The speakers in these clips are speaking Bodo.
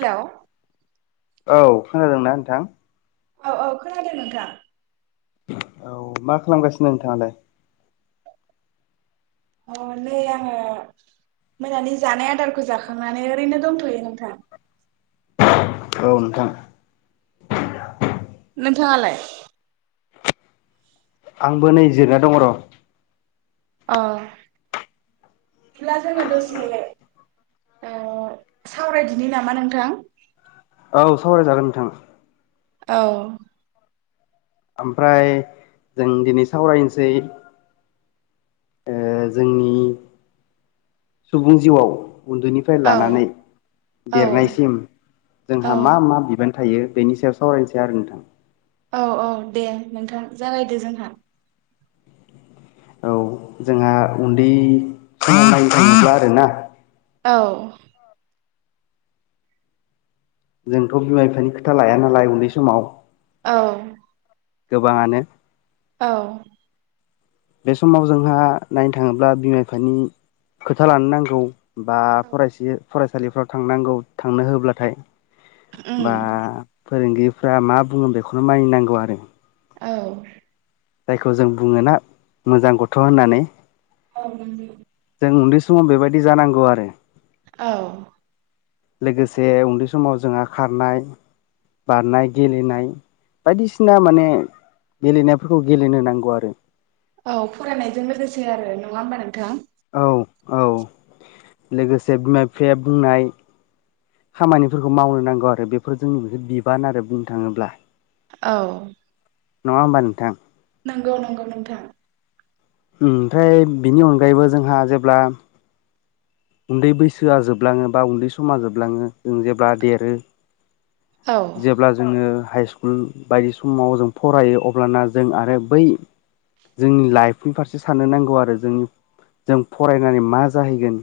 हेलौ औ खोनादोंना नोंथां औ औ खोनादों नोंथां औ मा खालामगासिनो नोंथाङालाय अ नै आङो मोनानि जानाय आदारखौ जाखांनानै ओरैनो दंथ'यो नोंथां औ नोंथां नोंथाङालाय आंबो नै जिरायना दङ र' अ बिदिब्ला जोङो दसे ओ सावरायदिनि नामा नोंथां औ सावरायजागोन नोंथां औ ओमफ्राय जों दिनै सावरायनोसै ओ जोंनि सुबुं जिवाव उन्दैनिफ्राय औ लानानै औ देरनायसिम औ जोंहा मा मा बिबान थायो बेनि सायाव सावरायनोसै आरो नोंथां औ औ दे नोंथां जागायदो जोंहा औ जोंहा उन्दै [inaudible] आरोना औ जोंथ' बिमा बिफानि खोथा लाया नालाय उन्दै समाव औ गोबाङानो औ बे समाव जोंहा नायनो थाङोब्ला बिमा बिफानि खोथा लानो नांगौ बा फरायसे फरायसालिफ्राव थांनांगौ थांनो होब्लाथाय उम बा फोरोंगिरिफ्रा मा बुङो बेखौनो मानिनांगौ आरो औ जायखौ जों बुङोना मोजां गथ' होननानै औ जों उन्दै समाव बेबायदि जानांदों औ लोगोसे उन्दै समाव जोंहा खारनाय बारनाय गेलेनाय बायदिसिना माने गेलेनायफोरखौ गेलेनो नांगौ आरो औ फरायनायजों लोगोसे आरो नङा होमबा नोंथाङा औ औ लोगोसे बिमा बिफाया बुंनाय खामानिफोरखौ मावनो नांगौ आरो बेफोर जोंनि बे बिबान आरो बुंनो थाङोब्ला औ नङा होनबा नोंथां नंगौ नंगौ नोंथां ओमफ्राय बिनि अनगायैबो जोंहा जेब्ला उन्दै बैसोआ जोबलाङो बा उन्दै समा जोबलाङो जों जेब्ला देरो औ जेब्ला जोङो हाइ स्कुल बायदि समाव जों फरायो अब्लाना जों आरो बै जोंनि लाइफनि फारसे साननो नांगौ आरो जोंनि जों फरायनानै मा जाहैगोन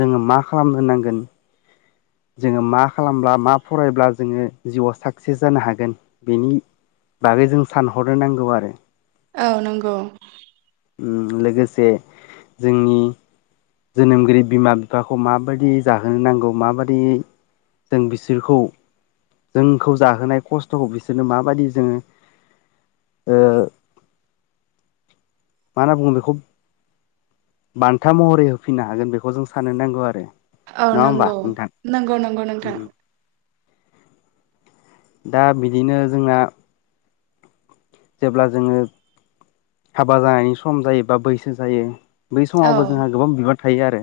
जोङो मा खालामनो नांगोन जोङो मा खालामब्ला मा फरायब्ला जोङो जिउआव साक्सेस जानो हागोन बेनि बागै जों सानहरनो नांगौ आरो औ नंगौ लोगोसे जोंनि जोनोमगिरि बिमा बिफाखौ माबायदि जाहोनो नांगौ माबायदि जों बिसोरखौ जोंखौ जाहोनाय खस्थ'खौ बिसोरनो माबाददि जोङो ओ मा होनना बुङो बेखौ बान्था महरै होफिननो हागोन बेखौ जों साननो नांगौ आरो औ नङा होमबा नंगौ नोंथां नंगौ नंगौ नोंथां उम दा बिदिनो जोंहा जेब्ला जोङो हाबा जानायनि सम जायो बा बैसो जायो बै औ समावबो जोंहा गोबां बिबान थायो आरो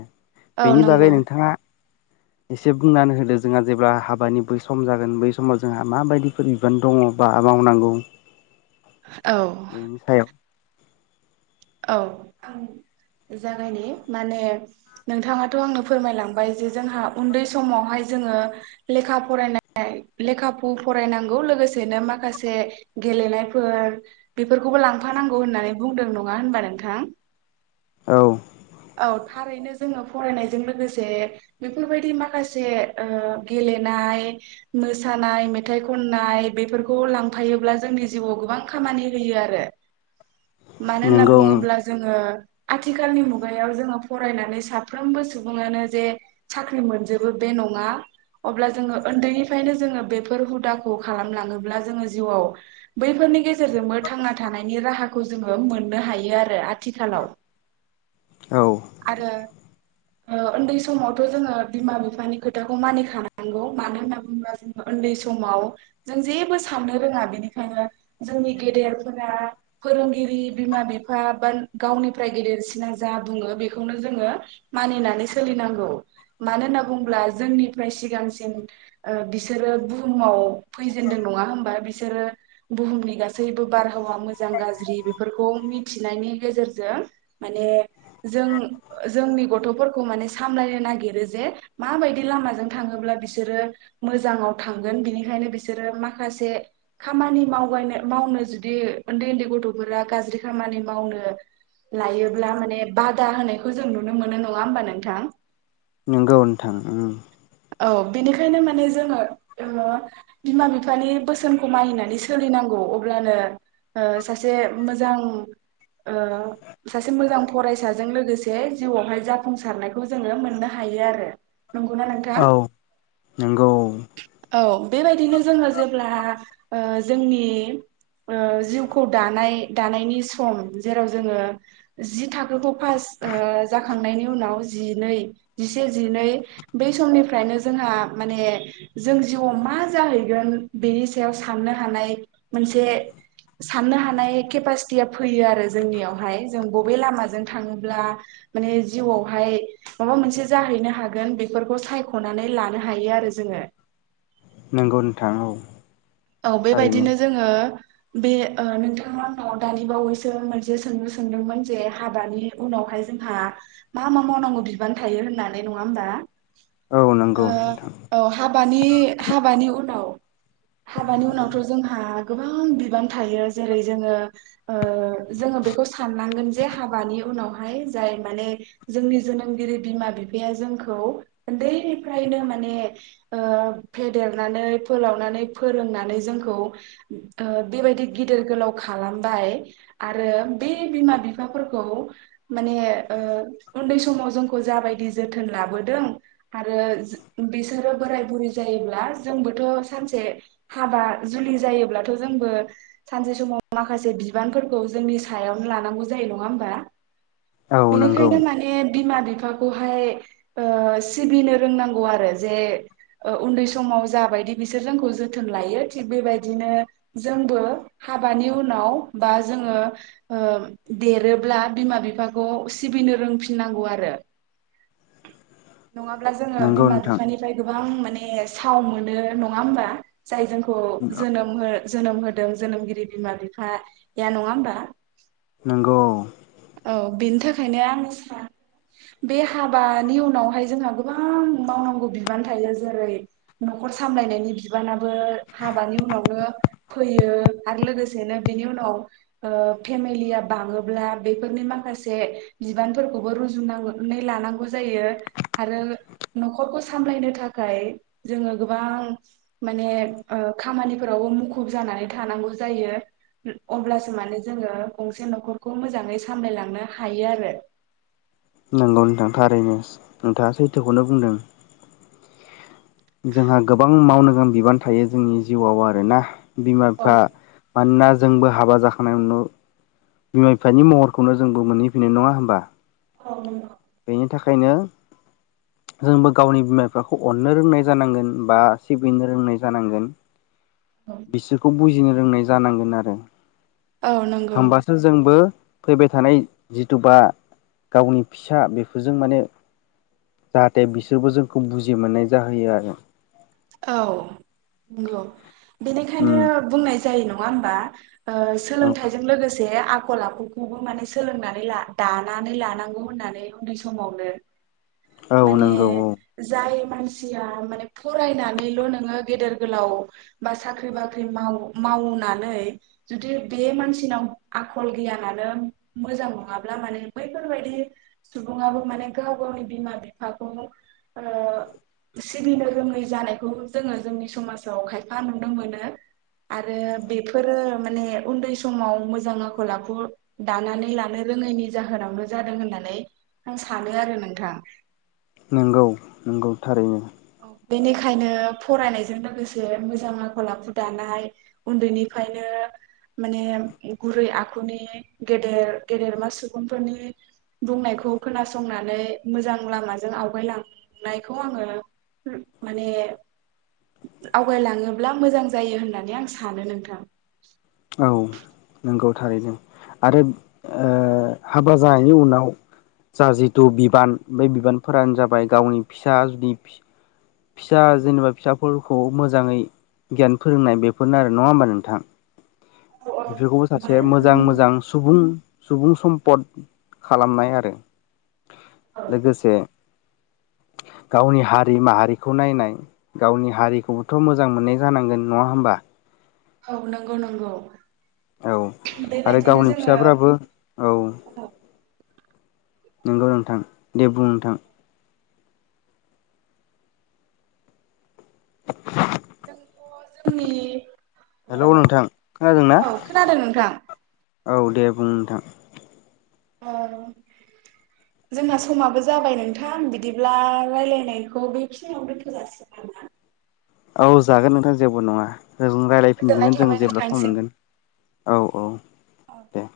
औ बेनि नंगौ बागै नोंथाङा एसे बुंनानै होदो जोंहा जेब्ला हाबानि बै सम जागोन बै समाव जोंहा माबायदिफोर बिबान दङ बा मावनांगौ औ बेनि सायाव औ आं जागायनि माने नोंथाङाथ' आंनो फोरमायलांबाय जे जोंहा उन्दै समावहाय जोङो लेखा फरायनाय लेखा फ फरायनांगौ लोगोसेनो माखासे गेलेनायफोर बेफोरखौबो लांफानांगौ होननानै बुंदों नङा होनबा नोंथां औ औ थारैनो जोङो फरायनायजों लोगोसे बेफोरबायदि माखासे ओ गेलेनाय मोसानाय मेथाइ खननाय बेफोरखौ लांफायोब्ला जोंनि जिउआव गोबां खामानि होयो आरो मानो होनना नंगौ बुङोब्ला जोङो आथिखालनि मुगायाव जोङो फरायनानै साफ्रोमबो सुबुङानो जे साख्रि मोनजोबो बे नङा अब्ला जोङो उन्दैनिफ्रायनो जोङो बेफोर हुदाखौ खालामलाङोब्ला जोङो जिउआव बैफोरनि गेजेरजोंबो थांना थानायनि राहाखौ जोङो मोननो हायो आरो आथिखालाव औ आरो उन्दै समावथ' जोङो बिमा बिफानि खोथाखौ मानिखानांगौ मानो होनना बुङोब्ला जोङ उन्दै समाव जों जेबो साननो रोङा बिनिखायनो जोंनि गेदेरफोरा फोरों गिरि बिमा बिफा बा गावनिफ्राय गेदेरसिना जा बुङो बेखौनो जोङो मानिनानै सोलिनांगौ मानो होनना बुङोला जोंनिफ्राय सिगांसिन बिसोरो बुहुमाव फैजेनदों नङा होमबा बिसोरो बुहुमनि गासैबो बारहावा मोजां गाज्रि बेफोरखौ मिथिनायनि गेजेरजों माने जों जोंनि गथ'फोरखौ माने सामलायनो नागिरो जे माबायदि लामाजों थाङोब्ला बिसोरो मोजाङाव थांगोन बिनिखायनो बिसोरो माखासे खामानि मावनो मावनो जुदि उन्दै उन्दै गथ'फोरखौ रा गाज्रि खामानि मावनो लायोब्ला माने बादा होनायखौ जों नुनो मोनो नङा होमबा नोंथां? नंगौ नोंथां उम। औ बेनिखायनो माने जोङो ओ बिमा बिफानि बोसोनखौ मानिनानै सोलिनांगौ अब्लानो ओ सासे मोजां ओ सासे मोजां फरायसाजों लोगोसे जिउआवहाय जाफुंसारनायखौ जोङो मोननो हायो आरो नंगौना नोंथां? औ नंगौ। औ बेबायदिनो जोङो जेब्ला ओ जोंनि ओ जिउखौ दानाय दानायनि सम जेराव जोङो जि थाखोखौ फास ओ जाखांनायनि उनाव जिनै जिसे जिनै बै समनिफ्रायनो जोंहा माने जों जिउआव मा जाहैगोन बिनि सायाव साननो हानाय मोनसे साननो हानाय केपासितिया फैयो आरो जोंनियावहाय बबे लामाजों थांब्ला माने जिउयावहाय माबा मोनसे जाहैनो हागोन बे बेफोरखौ सायख'नानै लानो हायो आरो जोङो नंगौ नोंथां औ। औ थारैनो बेबायदिनो जोङो बे ओ नोंथांङा आंनाव दानि बावैसो मोनसे सोंलु सोंदोंमोन जे हाबानि उनावहाय जोंहा मा मा मावनांगौ बिबान थायो होननानै नङा होनबा? औ नंगौ ओ नोंथां औ हाब हाबानि हाबानि उनाव हाबानि उनावथ' जोंहा गोबां बिबान थायो जेरै जोङो ओ जोङो बेखौ साननांगोन जे हाबानि उनावहाय जाय माने जोंनि जोनोमगिरि बिमा बिफाया जोंखौ उन्दैनिफ्रायनो माने ओ फेदेरनानै फोलावनानै फोरोंनानै जोंखौ ओ बेबायदि गिदिर गोलाव खालामबाय आरो बे बिमा बिफाफोरखौ माने ओ उन्दै समाव जोंखौ जाबायदि जोथोन लाबोदों आरो बिसोरो बोराय बुरै जायोब्ला जोंबोथ' सानसे हाबा जुलि जायोब्लाथ' जोंबो सानसे समाव माखासे बिबानफोरखौ जोंनि सायावनो लानांगौ जायो नङा होमबा? औ नंगौ बेनिखायनो माने बिमा बिफाखौहाय ओ सिबिनो रोंनांगौ आरो जे उन्दै समाव जाबायदि बिसोर जों ज जोथोन लायो थिग बेबायदिनो जोंबो हाबानि उनाव बा जोङो ओ देरोब्ला बिमा बिफाखौ सिबिनो रोंफिननांगौ आरो नङाब्ला जोङो नंगौ बिमा नोंथां बिफानिफ्राय गोबां माने ए साव मोनो नङा होमबा? जाय जोंखौ जोनोम हो जोनोम होदों जोनोमगिरि बिमा बिफाया नङा होमबा? नोंगौ। ओंखायनो आं सानो बे हाबानि उनावहाय जोंहा गोबां मावनांगौ बिबान थायो जेरै न'खर सामलायनायनि बिबाना बो हाबानि उनावनो फैयो आरो लोगोसेनो बेनि उनाव ओ फेमिलिया बाङोब्ला बेफोरनि माखासे बिबानफोरखौबो रुजुननानै लानांगौ जायो आरो न'खरखौ सामलायनो थाखाय जोङो गोबां माने ओ खामानिफोरावबो मुखुब जानानै थानांगौ जायो अब्लासो माने जोङो गंसे न'खरखौ मोजाङै सामलायलांनो हायो आरो। नंगौ नोंथां थारैनो नोंथाङा सैथोखौनो बुंदों जोंहा गोबां मावनो गां बिबान थायो जोंनि जिउआव आरोना? बिमा औ बिफा मानोना जोंबो हाबा जाखांनायनि उनाव बिमा बिफानि महरखौनो जोंबो मोनहैफैनाय नङा होमबा? औ। ओंखायनो जोंबो गावनि बिमा बिफाखौ अननो रोंनाय जानांगोन बा सिबिनो रोंनाय जानांगोन। औ बिसोरखौ बुजिनो रोंनाय जानांगोन आरो नंगौ होमबासो जोंबो फैबाय थानाय जिथु बा गावनि फिसा बेफोरजों माने जाहाथे बिसोरबो जोंखौ बुजि मोननाय जाहोयो आरो। औ नंगौ बेनिखायनो उम बुंनायसै जायो नङा होमबा ओ औ सोलोंथाइजों लोगोसे से आखल आखुखौबो माने सोलोंनानै दानानै लानांगौ होननानै उन्दै समावनो औ माने नंगौ औ जाय मानसिया माने फो फरायनानैल' नोङो गेदेर गोलाव बा साख्रि बाख्रि माव मावनानै जुदि बे मानसिनाव आखल गियानो मोजां नङाब्ला माने बैफोरबायदि सुबुङाबो माने गाव गावनि बिमा बिफाखौ ओ सिबिनो रोङै जानायखौ जोङो जोंनि समाजाव खायफा नुनो मोनो आरो बेफोरो माने उन्दै समाव मोजां आखल आखु दानानै लानो रोङैनि जाहोनावनो जादों होननानै आं सानो आरो नोंथां। नंगौ नंगौ थारैनो औ बेनिखायनो फरायनायजों लोगोसे मोजां आखल आखु दानाय उन्दैनिफ्रायनो माने गुरै आखुनि गेदेर गेदेरमा सुबुंफोरनि बुंनायखौ खोनासंनानै मोजां लामाजों आवगायलांनायखौ आङो माने आवगायलाङोब्ला मोजां जायो होननानै आं सानो नोंथां। औ नंगौ थारैनो आरो ओ हाबा जानायनि उनाव जा जिथु बिबान बे बिबानफोरानो जाबाय गावनि फिसा जुदि फि-फिसा जेनेबा फिसाफोरखौ मोजाङै गियान फोरोंनाय बेफोरनो आरो नङा होमबा नोंथां? औ औ बेफोरखौबो सासे मानो होनना मोजां मोजां बुङोब्ला सुबुं सुबुं सम्पद खालामनाय आरो लोगोसे गावनि हारि माहारिखौ नायनाय गावनि हारिखौबोथ' मोजां मोननाय जानांगोन नङा होमबा? औ नंगौ नंगौ औ आरो बेबायदिनो गावनि जोङो औ फिसाफ्राबो औ नंगौ नोंथां दे बुं नोंथां? [unintelligible] जोंनि हेलौ नोंथां खोनादोंना [inaudible] औ खोनादों नोंथां? औ दे बुं नोंथां औ जोंना समाबो जाबाय नोंथां बिदिब्ला रायलायनायखौ बेखिनिावनो दोनथ' जासिगोन नामा? औ जागोन नोंथां जेबो नङा जों गोजोननाय रायलायफिनगोन जों थाबाय जेब्ला सम नोंथांसिम। मोनगोन औ औ औ दे